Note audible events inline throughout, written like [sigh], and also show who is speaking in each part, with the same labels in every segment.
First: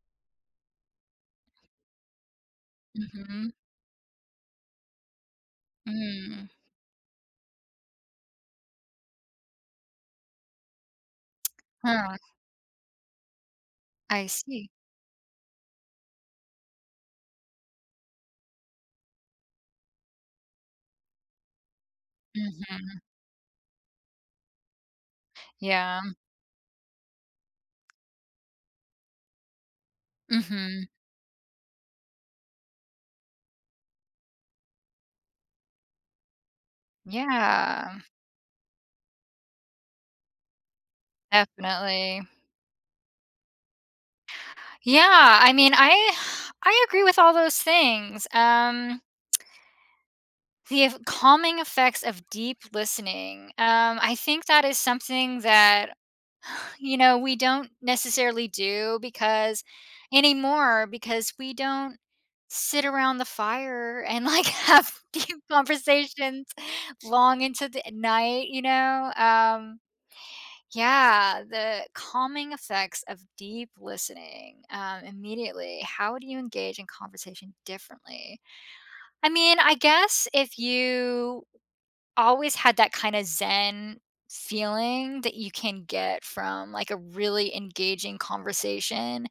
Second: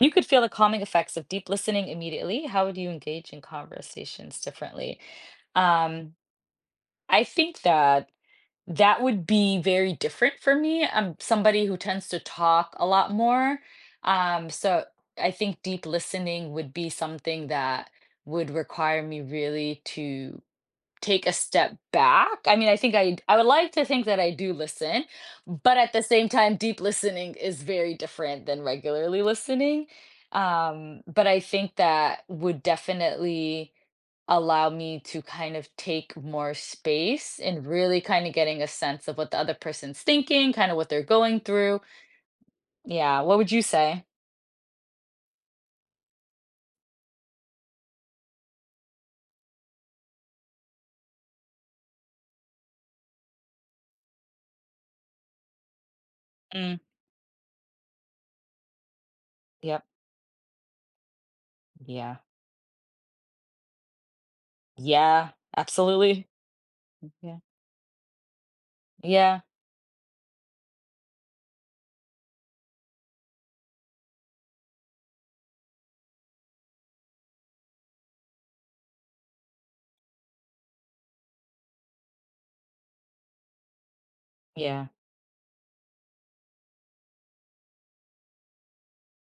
Speaker 1: You could feel the calming effects of deep listening immediately. How would you engage in
Speaker 2: Mhm.
Speaker 1: conversations differently, um,
Speaker 2: Mm.
Speaker 1: I think that that would be very different for me. I'm somebody who tends
Speaker 2: Huh.
Speaker 1: to talk a lot more.
Speaker 2: I
Speaker 1: Um,
Speaker 2: see.
Speaker 1: so I think deep listening would be something that would require me really to take a step back. I mean, I think
Speaker 2: Mhm.
Speaker 1: I'd I would like to think that I do listen, but at
Speaker 2: Yeah.
Speaker 1: the same time, deep listening is very different than regularly listening.
Speaker 2: Mhm.
Speaker 1: Um, but I think that would definitely allow me to kind of take more space and
Speaker 2: Yeah.
Speaker 1: really kind of getting a sense of what the other person's thinking, kind of what they're going through.
Speaker 2: Definitely.
Speaker 1: Yeah, what would you say?
Speaker 2: Yeah, I mean, I I agree with all those things, um The ef calming effects of deep listening. Um, I think that is something that,
Speaker 1: Mm.
Speaker 2: you know, we don't necessarily do because
Speaker 1: Yep.
Speaker 2: anymore, because we don't
Speaker 1: Yeah.
Speaker 2: sit around the fire and like have
Speaker 1: Yeah,
Speaker 2: deep
Speaker 1: absolutely.
Speaker 2: conversations
Speaker 1: M yeah.
Speaker 2: long into the night, you know,
Speaker 1: Yeah.
Speaker 2: um Yeah, the calming effects of deep listening, um, immediately. How do you engage in conversation differently? I mean, I guess if you always had that kinda zen
Speaker 1: Yeah.
Speaker 2: feeling that you can get from, like, a really engaging conversation,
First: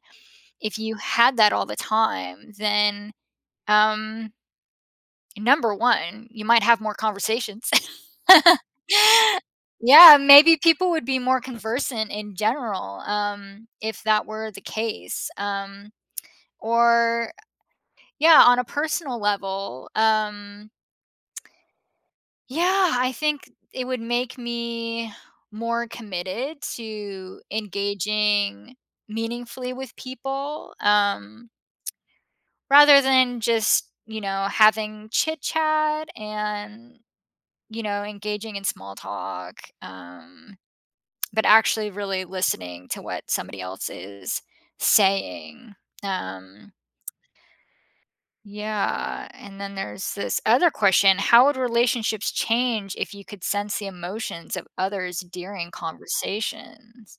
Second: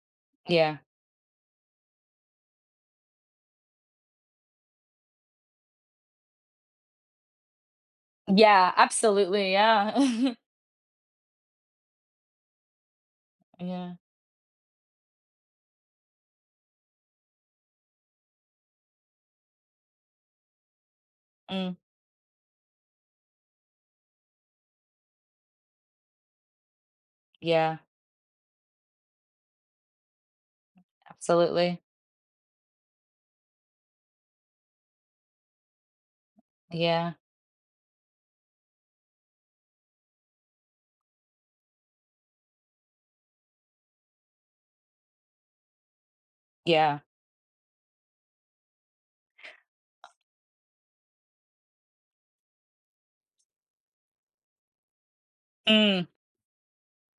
Speaker 1: Yeah.
Speaker 2: if you had that all the time, then, um Number 1, you might have more conversations. [laughs]
Speaker 1: Yeah, absolutely, yeah.
Speaker 2: Yeah,
Speaker 1: [chuckles]
Speaker 2: maybe people would be more conversant in general, um,
Speaker 1: Yeah.
Speaker 2: if that were the case, um, or, yeah, on a personal level, um
Speaker 1: Mm.
Speaker 2: yeah, I think it would make me more committed to
Speaker 1: Yeah.
Speaker 2: engaging meaningfully with people, um
Speaker 1: Absolutely.
Speaker 2: rather than just, you know, having chit-chat and,
Speaker 1: Yeah.
Speaker 2: you know, engaging in small talk, um, but actually really listening to what somebody else is saying, um
Speaker 1: Yeah.
Speaker 2: Yeah, and then there's this other question, how would relationships change if you could sense the emotions of others during
Speaker 1: Mm.
Speaker 2: conversations?